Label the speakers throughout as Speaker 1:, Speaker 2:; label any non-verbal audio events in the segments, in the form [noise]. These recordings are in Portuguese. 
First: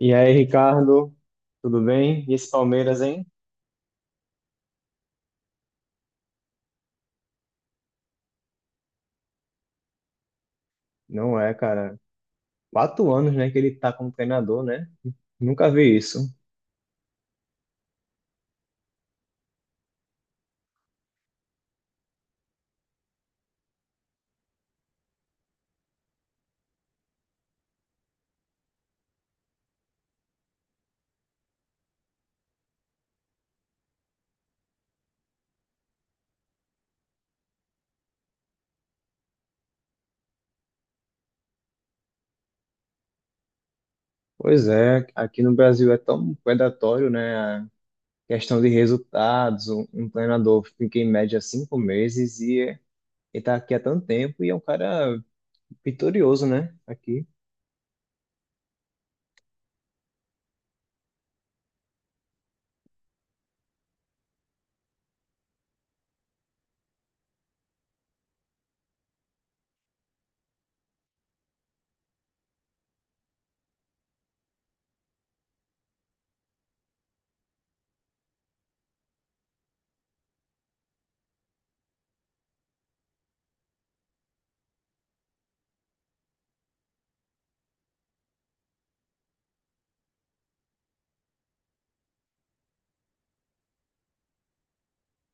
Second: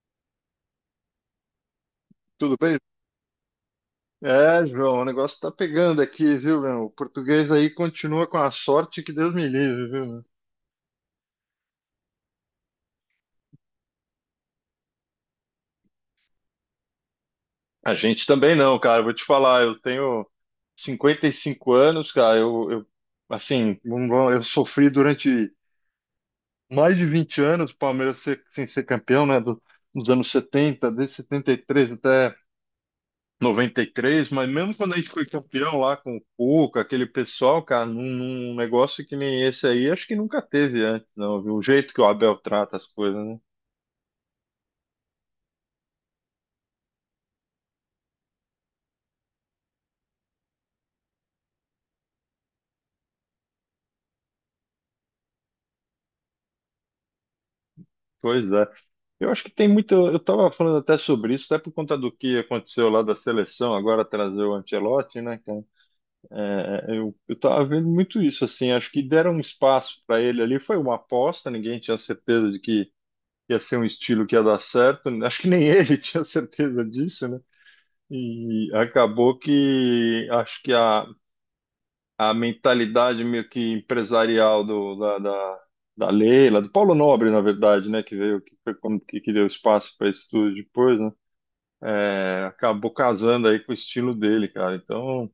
Speaker 1: E aí, Ricardo, tudo bem? E esse
Speaker 2: Tudo bem?
Speaker 1: Palmeiras, hein?
Speaker 2: É, João, o negócio tá pegando aqui, viu, meu? O português aí continua com a sorte que Deus me livre, viu? Meu?
Speaker 1: Não é, cara. Quatro anos, né, que ele tá como treinador, né? Nunca vi isso.
Speaker 2: A gente também não, cara. Vou te falar, eu tenho 55 anos, cara. Eu assim, não vou- eu sofri durante mais de 20 anos o Palmeiras sem ser campeão, né? Dos anos 70, desde 73 até 93, mas mesmo quando a gente foi campeão lá com o Cuca, aquele pessoal, cara, num negócio que nem esse aí, acho que nunca teve antes, não, viu? O jeito que o Abel trata as coisas, né?
Speaker 1: Pois é, aqui no Brasil é tão predatório, né? A questão de resultados. Um treinador fica em média cinco meses e tá aqui há tanto tempo e é um cara vitorioso, né? Aqui.
Speaker 2: Pois é. Eu acho que tem muito. Eu tava falando até sobre isso, até por conta do que aconteceu lá da seleção, agora trazer o Ancelotti, né, cara? É, eu tava vendo muito isso, assim. Acho que deram um espaço para ele ali, foi uma aposta, ninguém tinha certeza de que ia ser um estilo que ia dar certo. Acho que nem ele [laughs] tinha certeza disso, né? E acabou que acho que a mentalidade meio que empresarial da Leila, do Paulo Nobre, na verdade, né, que veio, que foi como que deu espaço para isso tudo depois, né, acabou casando aí com o estilo dele, cara. Então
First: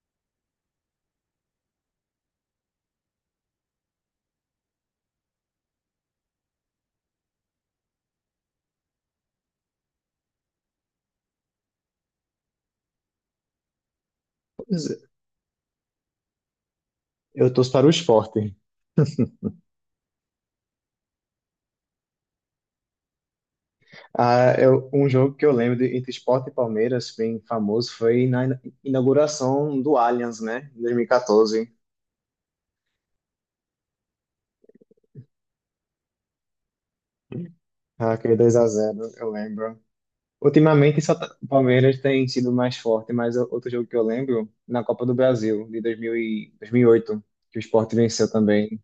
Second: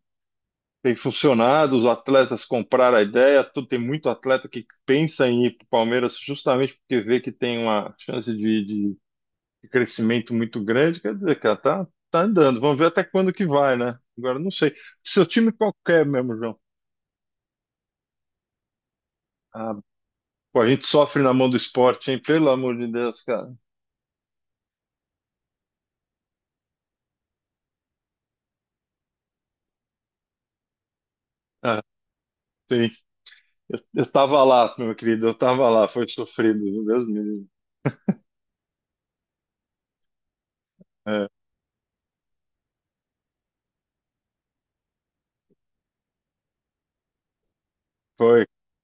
Speaker 2: tem funcionado, os atletas compraram a ideia, tem muito atleta que pensa em ir para o Palmeiras justamente porque vê que tem uma chance um crescimento muito grande, quer dizer, cara, tá, andando. Vamos ver até quando que vai, né? Agora não sei.
Speaker 1: Pois é.
Speaker 2: Seu time qualquer mesmo, João.
Speaker 1: Eu torço para o Sport.
Speaker 2: Ah, pô, a gente sofre na mão do esporte, hein? Pelo amor de Deus, cara.
Speaker 1: Ah, eu, um jogo que eu lembro de, entre Sport e Palmeiras, bem famoso, foi na inauguração do Allianz, né? Em 2014.
Speaker 2: Ah, sim. Eu tava lá, meu querido, eu tava lá, foi sofrido, meu Deus me livre.
Speaker 1: Ah, aquele dois a zero, eu lembro. Ultimamente,
Speaker 2: É,
Speaker 1: o Palmeiras tem sido mais forte, mas outro jogo que eu lembro, na Copa do Brasil, de 2008 que o Sport venceu
Speaker 2: foi,
Speaker 1: também.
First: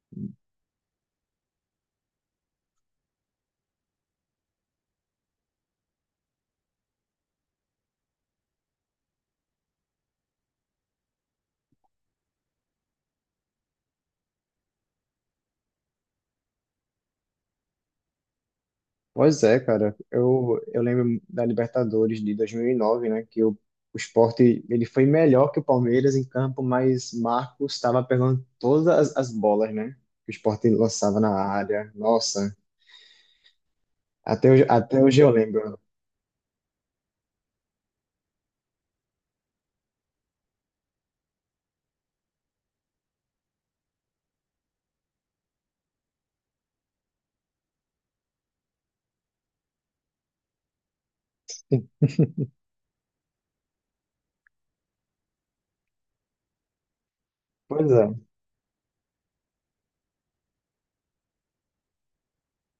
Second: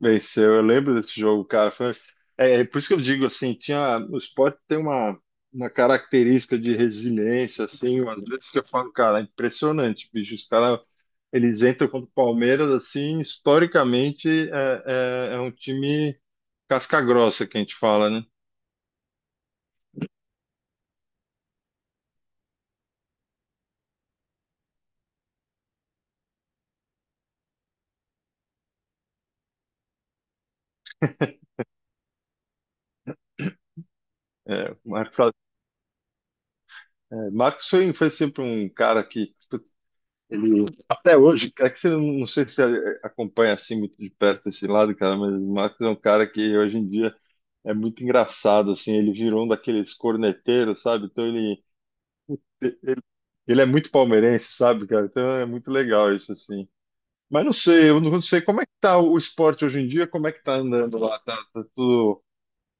Speaker 2: venceu. Eu lembro desse jogo, cara. Foi... É, por isso que eu digo assim, tinha, o esporte tem uma característica de resiliência, assim, às vezes que eu falo, cara, é impressionante, bicho. Os caras eles entram contra o Palmeiras, assim, historicamente é um time casca grossa que a gente fala, né?
Speaker 1: Pois é, cara. Eu lembro da Libertadores de 2009, né? O Sport ele foi melhor que o Palmeiras em campo, mas Marcos estava pegando todas as bolas, né? Que o Sport lançava na área. Nossa,
Speaker 2: É, o
Speaker 1: até hoje eu
Speaker 2: Marcos,
Speaker 1: lembro.
Speaker 2: é, Marcos foi sempre um cara que ele, até hoje, é que você não sei se você acompanha assim muito de perto esse lado, cara, mas o Marcos é um cara que hoje em dia é muito engraçado, assim, ele virou um daqueles corneteiros, sabe? Então ele, ele é muito palmeirense, sabe, cara? Então é muito legal isso, assim. Mas não sei,
Speaker 1: Pois
Speaker 2: eu
Speaker 1: é.
Speaker 2: não sei como é que tá o esporte hoje em dia, como é que tá andando lá, tá tudo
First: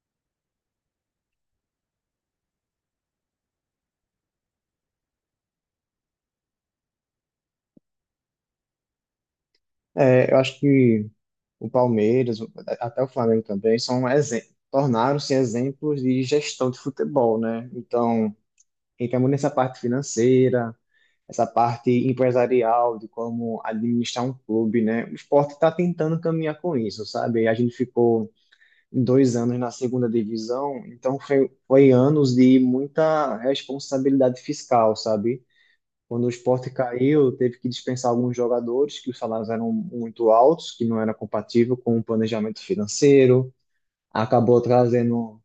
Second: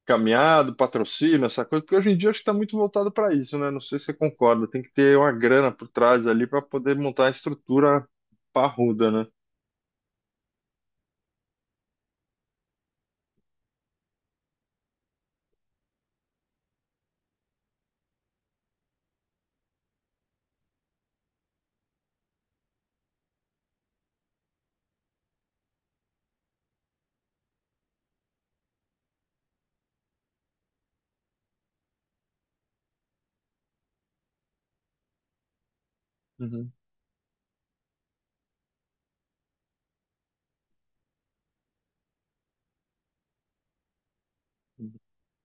Speaker 2: caminhado, patrocínio, essa coisa, porque hoje em dia acho que tá muito voltado para isso, né? Não sei se você concorda, tem que ter uma grana por trás ali para poder montar a estrutura parruda, né?
Speaker 1: É, eu acho que o Palmeiras, até o Flamengo também, tornaram-se exemplos de gestão de futebol, né? Então, entra muito nessa parte financeira, essa parte empresarial de como administrar um clube, né? O esporte está tentando caminhar com isso, sabe? A gente ficou dois anos na segunda divisão, então foi anos de muita responsabilidade fiscal, sabe? Quando o Sport
Speaker 2: Uhum,
Speaker 1: caiu, teve que dispensar alguns jogadores que os salários eram muito altos, que não era compatível com o planejamento financeiro. Acabou trazendo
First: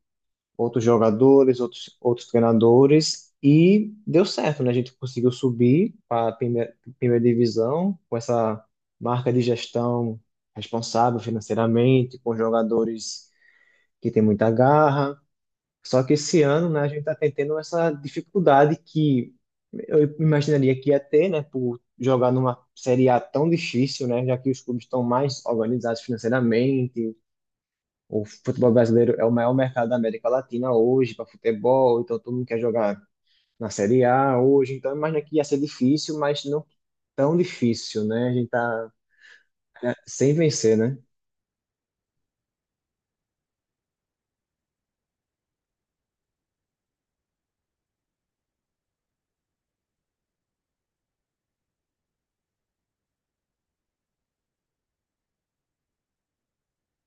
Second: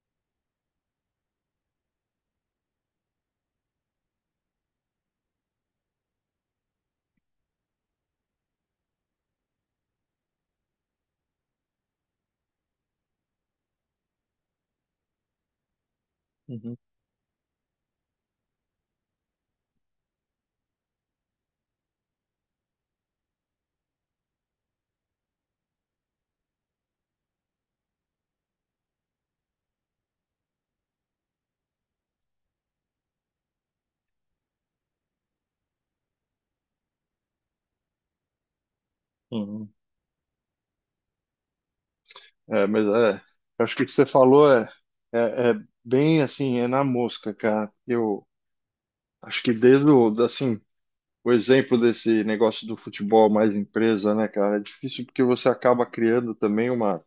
Speaker 1: outros jogadores, outros treinadores e deu certo, né? A gente conseguiu subir para a primeira divisão com essa marca de gestão responsável financeiramente, com jogadores que têm muita garra, só que esse ano,
Speaker 2: uhum,
Speaker 1: né, a gente está tendo essa dificuldade que eu imaginaria que ia ter, né, por jogar numa Série A tão difícil, né, já que os clubes estão mais organizados financeiramente, o futebol brasileiro é o maior mercado da América Latina hoje para futebol, então todo mundo quer jogar na Série A hoje, então eu imagino que ia ser difícil, mas não tão difícil, né, a gente tá
Speaker 2: uhum.
Speaker 1: sem vencer, né?
Speaker 2: É, mas acho que o que você falou é bem assim, é na mosca, cara. Eu acho que desde o, assim, o exemplo desse negócio do futebol mais empresa, né, cara? É difícil porque você acaba criando também uma,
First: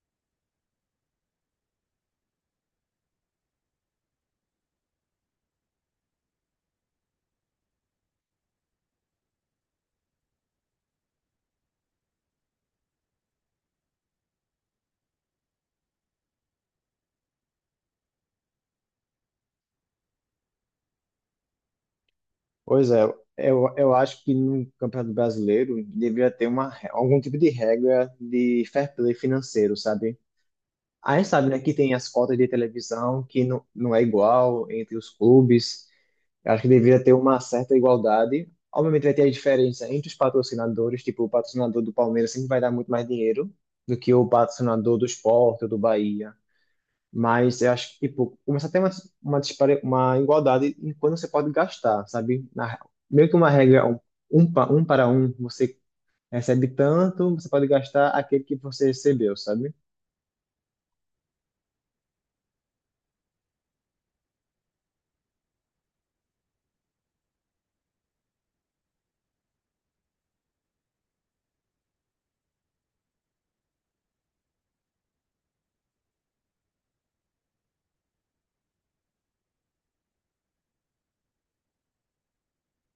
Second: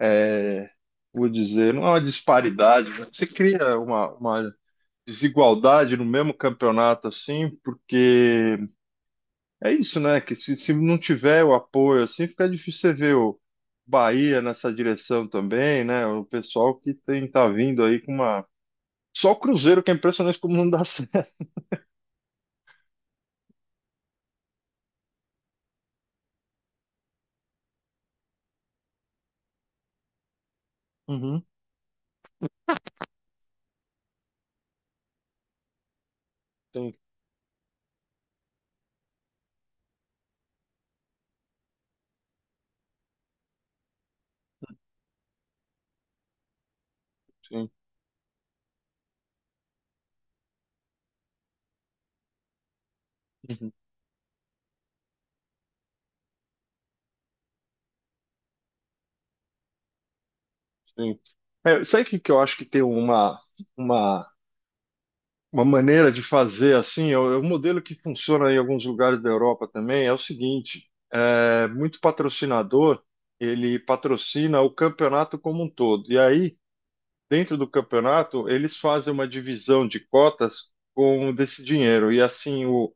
Speaker 2: é, vou dizer, não é uma disparidade, mas você cria uma desigualdade no mesmo campeonato, assim, porque é isso, né? Que se não tiver o apoio, assim, fica difícil você ver o Bahia nessa direção também, né? O pessoal que tem, tá vindo aí com uma. Só o Cruzeiro que é impressionante como não dá [laughs] certo.
Speaker 1: Pois é, eu acho que no Campeonato Brasileiro deveria ter algum tipo de regra de fair play financeiro, sabe? A gente
Speaker 2: Uhum,
Speaker 1: sabe, né, que tem as cotas de televisão que não é igual entre os clubes. Eu acho que
Speaker 2: tem,
Speaker 1: deveria ter uma certa igualdade. Obviamente vai ter a diferença entre os patrocinadores, tipo, o patrocinador do Palmeiras sempre vai dar muito mais dinheiro do que o patrocinador do Sport ou do Bahia. Mas
Speaker 2: tem.
Speaker 1: eu acho que, tipo, começa a ter uma igualdade em quando você pode gastar, sabe? Meio que uma regra, um um para um, você recebe tanto, você pode gastar aquele que você recebeu, sabe?
Speaker 2: Sim. É, sabe o que que eu acho que tem uma, uma maneira de fazer assim? É o modelo que funciona em alguns lugares da Europa também. É o seguinte: muito patrocinador ele patrocina o campeonato como um todo. E aí, dentro do campeonato, eles fazem uma divisão de cotas com desse dinheiro. E assim, o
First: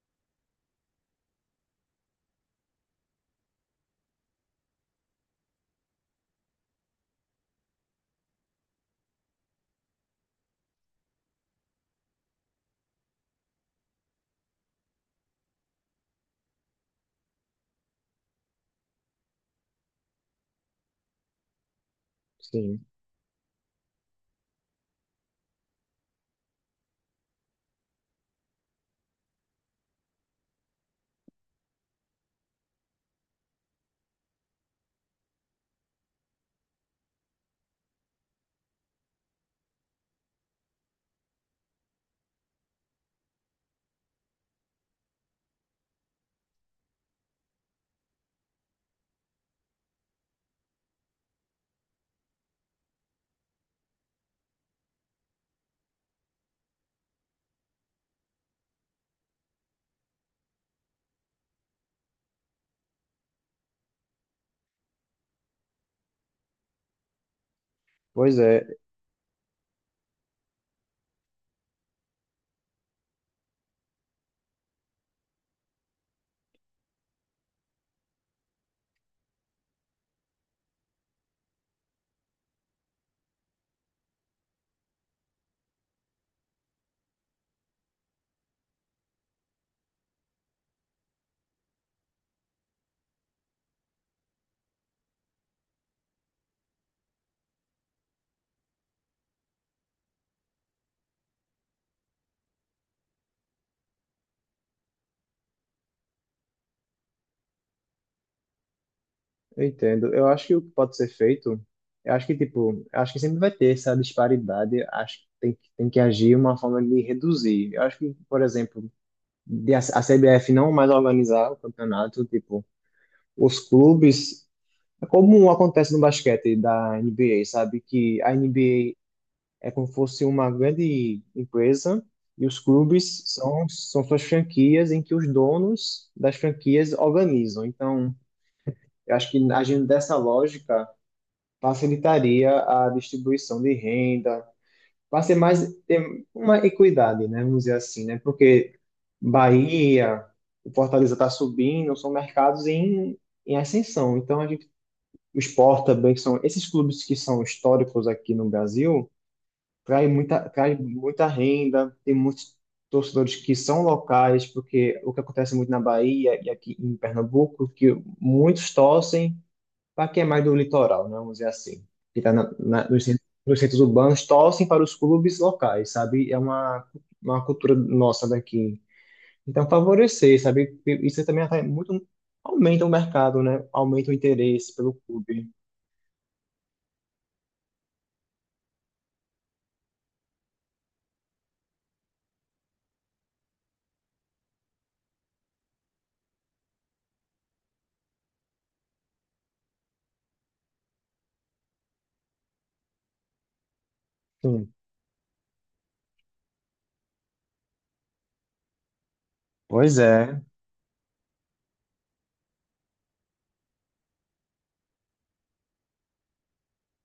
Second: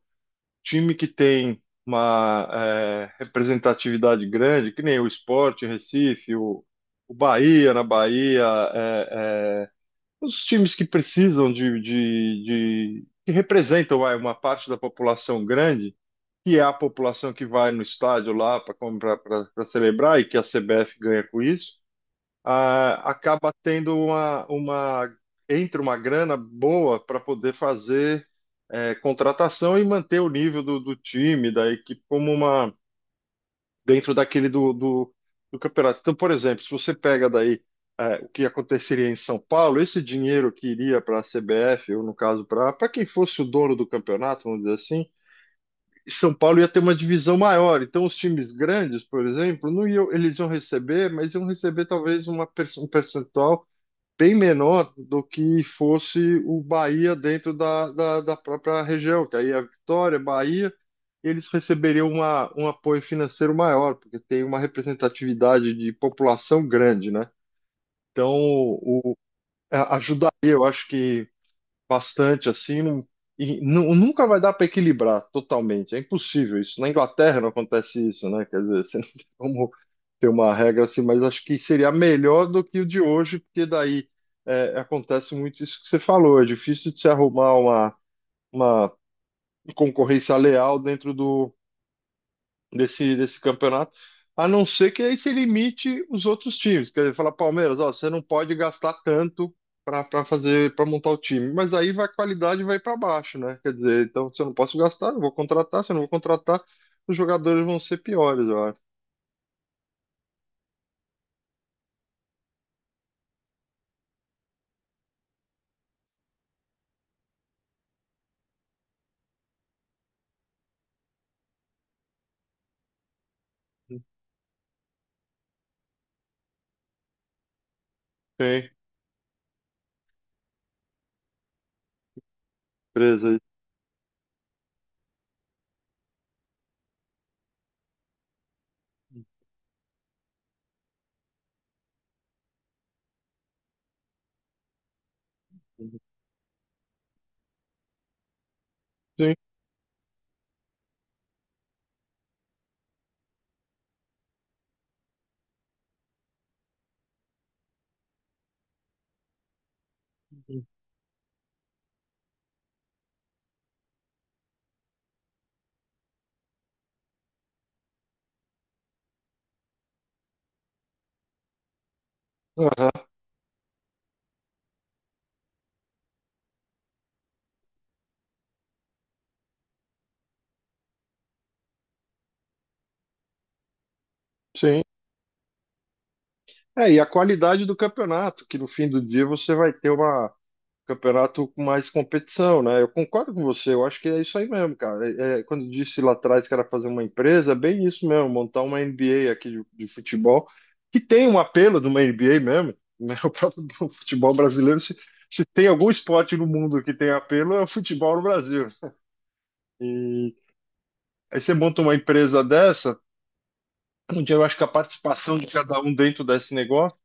Speaker 2: time que tem uma representatividade grande, que nem o Sport em Recife, o Bahia na Bahia. é, é, os times que precisam que representam vai, uma parte da população grande, que é a população que vai no estádio lá para celebrar e que a CBF ganha com isso,
Speaker 1: Sim.
Speaker 2: ah, acaba tendo uma, entra uma grana boa para poder fazer contratação e manter o nível do time, da equipe como uma dentro daquele do campeonato. Então, por exemplo, se você pega daí o que aconteceria em São Paulo, esse dinheiro que iria para a CBF, ou no caso, para quem fosse o dono do campeonato, vamos dizer assim, São Paulo ia ter uma divisão maior. Então, os times grandes, por exemplo, não iam, eles iam receber, mas iam receber talvez um percentual bem menor do que fosse o Bahia dentro da própria região, que aí é a Vitória, Bahia, eles receberiam uma, um apoio financeiro maior, porque tem uma representatividade de população grande, né? Então,
Speaker 1: Pois é,
Speaker 2: ajudaria, eu acho que bastante assim, e nunca vai dar para equilibrar totalmente. É impossível isso. Na Inglaterra não acontece isso, né? Quer dizer, [laughs] você não tem como ter uma regra assim, mas acho que seria melhor do que o de hoje, porque daí acontece muito isso que você falou. É difícil de se arrumar uma concorrência leal dentro desse campeonato, a não ser que aí se limite os outros times. Quer dizer, falar, Palmeiras, ó, você não pode gastar tanto para fazer, para montar o time. Mas aí vai, a qualidade vai para baixo, né? Quer dizer, então se eu não posso gastar, eu vou contratar, se eu não vou contratar, os jogadores vão ser piores, eu acho.
Speaker 1: eu entendo. Eu acho que o que pode ser feito, eu acho que, tipo, eu acho que sempre vai ter essa disparidade, eu acho que tem que agir uma forma de reduzir. Eu acho que, por exemplo, de a CBF não mais organizar o campeonato, tipo, os clubes. É como acontece no basquete da NBA, sabe? Que a
Speaker 2: Sim,
Speaker 1: NBA é como se fosse uma grande empresa e os clubes
Speaker 2: beleza.
Speaker 1: são suas franquias em que os donos das franquias organizam. Então, eu acho que agindo dessa lógica, facilitaria a distribuição de renda, para ser mais ter uma equidade, né? Vamos dizer assim, né? Porque
Speaker 2: Sim,
Speaker 1: Bahia, o Fortaleza está subindo, são mercados em, em ascensão. Então, a gente, o Sport também, que são esses clubes que são históricos aqui no Brasil, traz muita renda, tem muitos torcedores que são locais, porque o que acontece muito na Bahia e aqui em Pernambuco, que muitos torcem para quem é mais do litoral, né, vamos dizer assim, que está
Speaker 2: aham,
Speaker 1: nos centros urbanos, torcem para os clubes locais, sabe? É uma cultura nossa daqui. Então, favorecer, sabe? Isso também atrai muito, aumenta o mercado, né? Aumenta o interesse
Speaker 2: sim.
Speaker 1: pelo clube.
Speaker 2: É, e a qualidade do campeonato, que no fim do dia você vai ter uma campeonato com mais competição, né? Eu concordo com você, eu acho que é isso aí mesmo, cara. É, quando eu disse lá atrás que era fazer uma empresa, é bem isso mesmo, montar uma NBA aqui de futebol, que tem um apelo de uma NBA mesmo, [laughs] né? O próprio [laughs] futebol
Speaker 1: Sim.
Speaker 2: brasileiro, se tem algum esporte no mundo que tem apelo, é o futebol no Brasil.
Speaker 1: Pois
Speaker 2: E
Speaker 1: é,
Speaker 2: aí você monta uma empresa dessa, onde eu acho que a participação de cada um dentro desse negócio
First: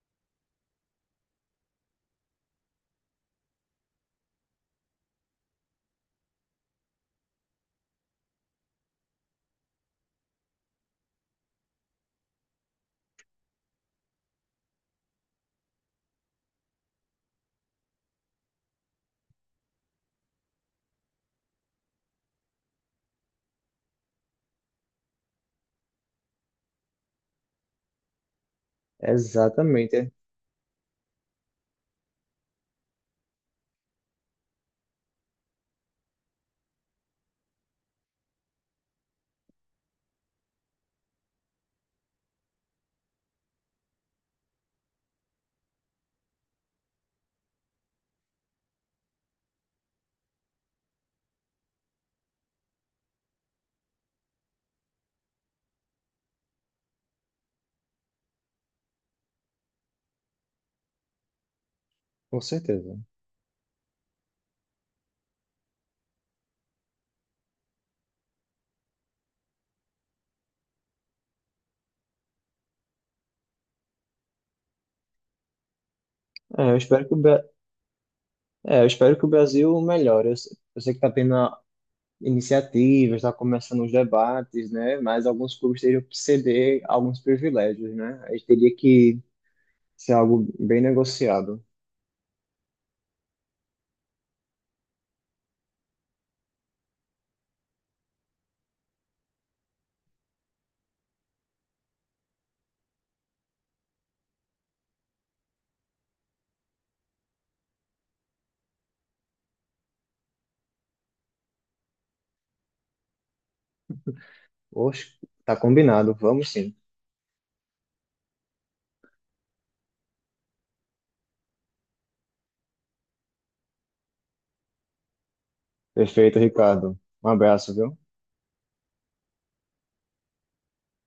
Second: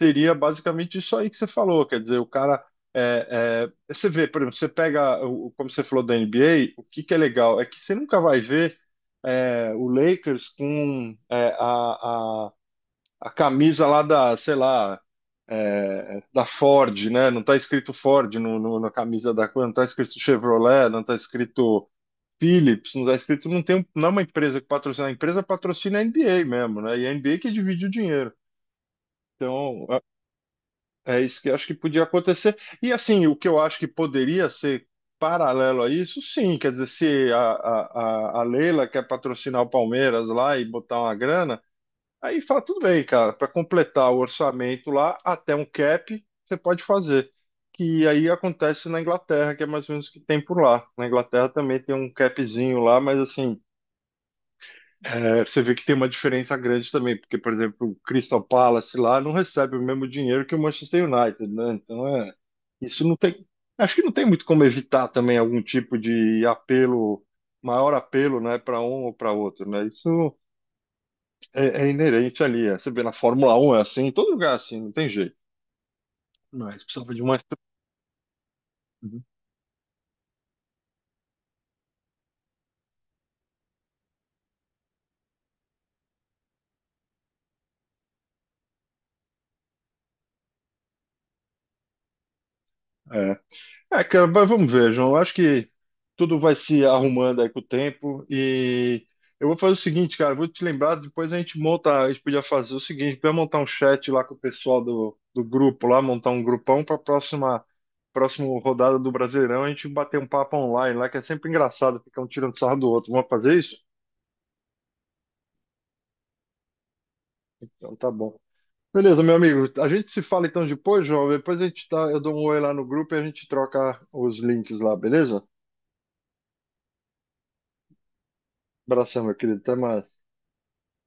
Speaker 2: seria basicamente isso aí que você falou. Quer dizer, o cara. Você vê, por exemplo, você pega, como você falou da NBA, o que que é legal? É que você nunca vai ver o Lakers com a camisa lá da, sei lá, da Ford, né? Não está escrito Ford na camisa da coisa, não está escrito Chevrolet, não está escrito Philips, não está escrito, não tem, não é uma empresa que patrocina, a empresa patrocina a NBA mesmo, né? E a NBA que divide o dinheiro. Então,
Speaker 1: exatamente, é,
Speaker 2: é isso que eu acho que podia acontecer. E assim, o que eu acho que poderia ser paralelo a isso, sim, quer dizer, se a Leila quer patrocinar o Palmeiras lá e botar uma grana, aí fala, tudo bem, cara, para completar o orçamento lá, até um cap, você pode fazer. Que aí acontece na Inglaterra, que é mais ou menos o que tem por lá. Na Inglaterra também tem um capzinho lá, mas assim, você vê que tem uma diferença grande também, porque, por exemplo, o Crystal Palace lá não recebe o mesmo dinheiro que o Manchester United, né? Então
Speaker 1: com certeza.
Speaker 2: isso não tem. Acho que não tem muito como evitar também algum tipo de apelo, maior apelo, né, para um ou para outro, né? Isso é inerente ali. Você vê na Fórmula Um é assim, em todo lugar é assim, não tem jeito.
Speaker 1: É, eu
Speaker 2: Mas
Speaker 1: espero que
Speaker 2: precisava de uma
Speaker 1: Eu espero que
Speaker 2: estrutura.
Speaker 1: o Brasil melhore. Eu, se- Eu sei que está tendo iniciativas, está começando os debates, né? Mas alguns clubes teriam que ceder alguns privilégios, né? A gente teria que ser algo bem negociado.
Speaker 2: É, cara, mas vamos ver, João. Eu acho que tudo vai se arrumando aí com o tempo. E eu vou fazer o seguinte, cara, eu vou te lembrar, depois a gente monta, a gente podia fazer o seguinte, vai montar um chat lá com o pessoal do grupo lá, montar um grupão para a próxima rodada do Brasileirão, a gente bater um papo online lá, que é sempre engraçado, ficar um tirando sarro do outro. Vamos fazer isso?
Speaker 1: Oxe, tá combinado, vamos sim.
Speaker 2: Então tá bom. Beleza, meu amigo. A gente se fala então depois, João. Depois a gente tá, eu dou um oi lá no grupo e a gente troca os links lá, beleza?
Speaker 1: Perfeito, Ricardo. Um abraço, viu?
Speaker 2: Abração, meu querido. Até mais.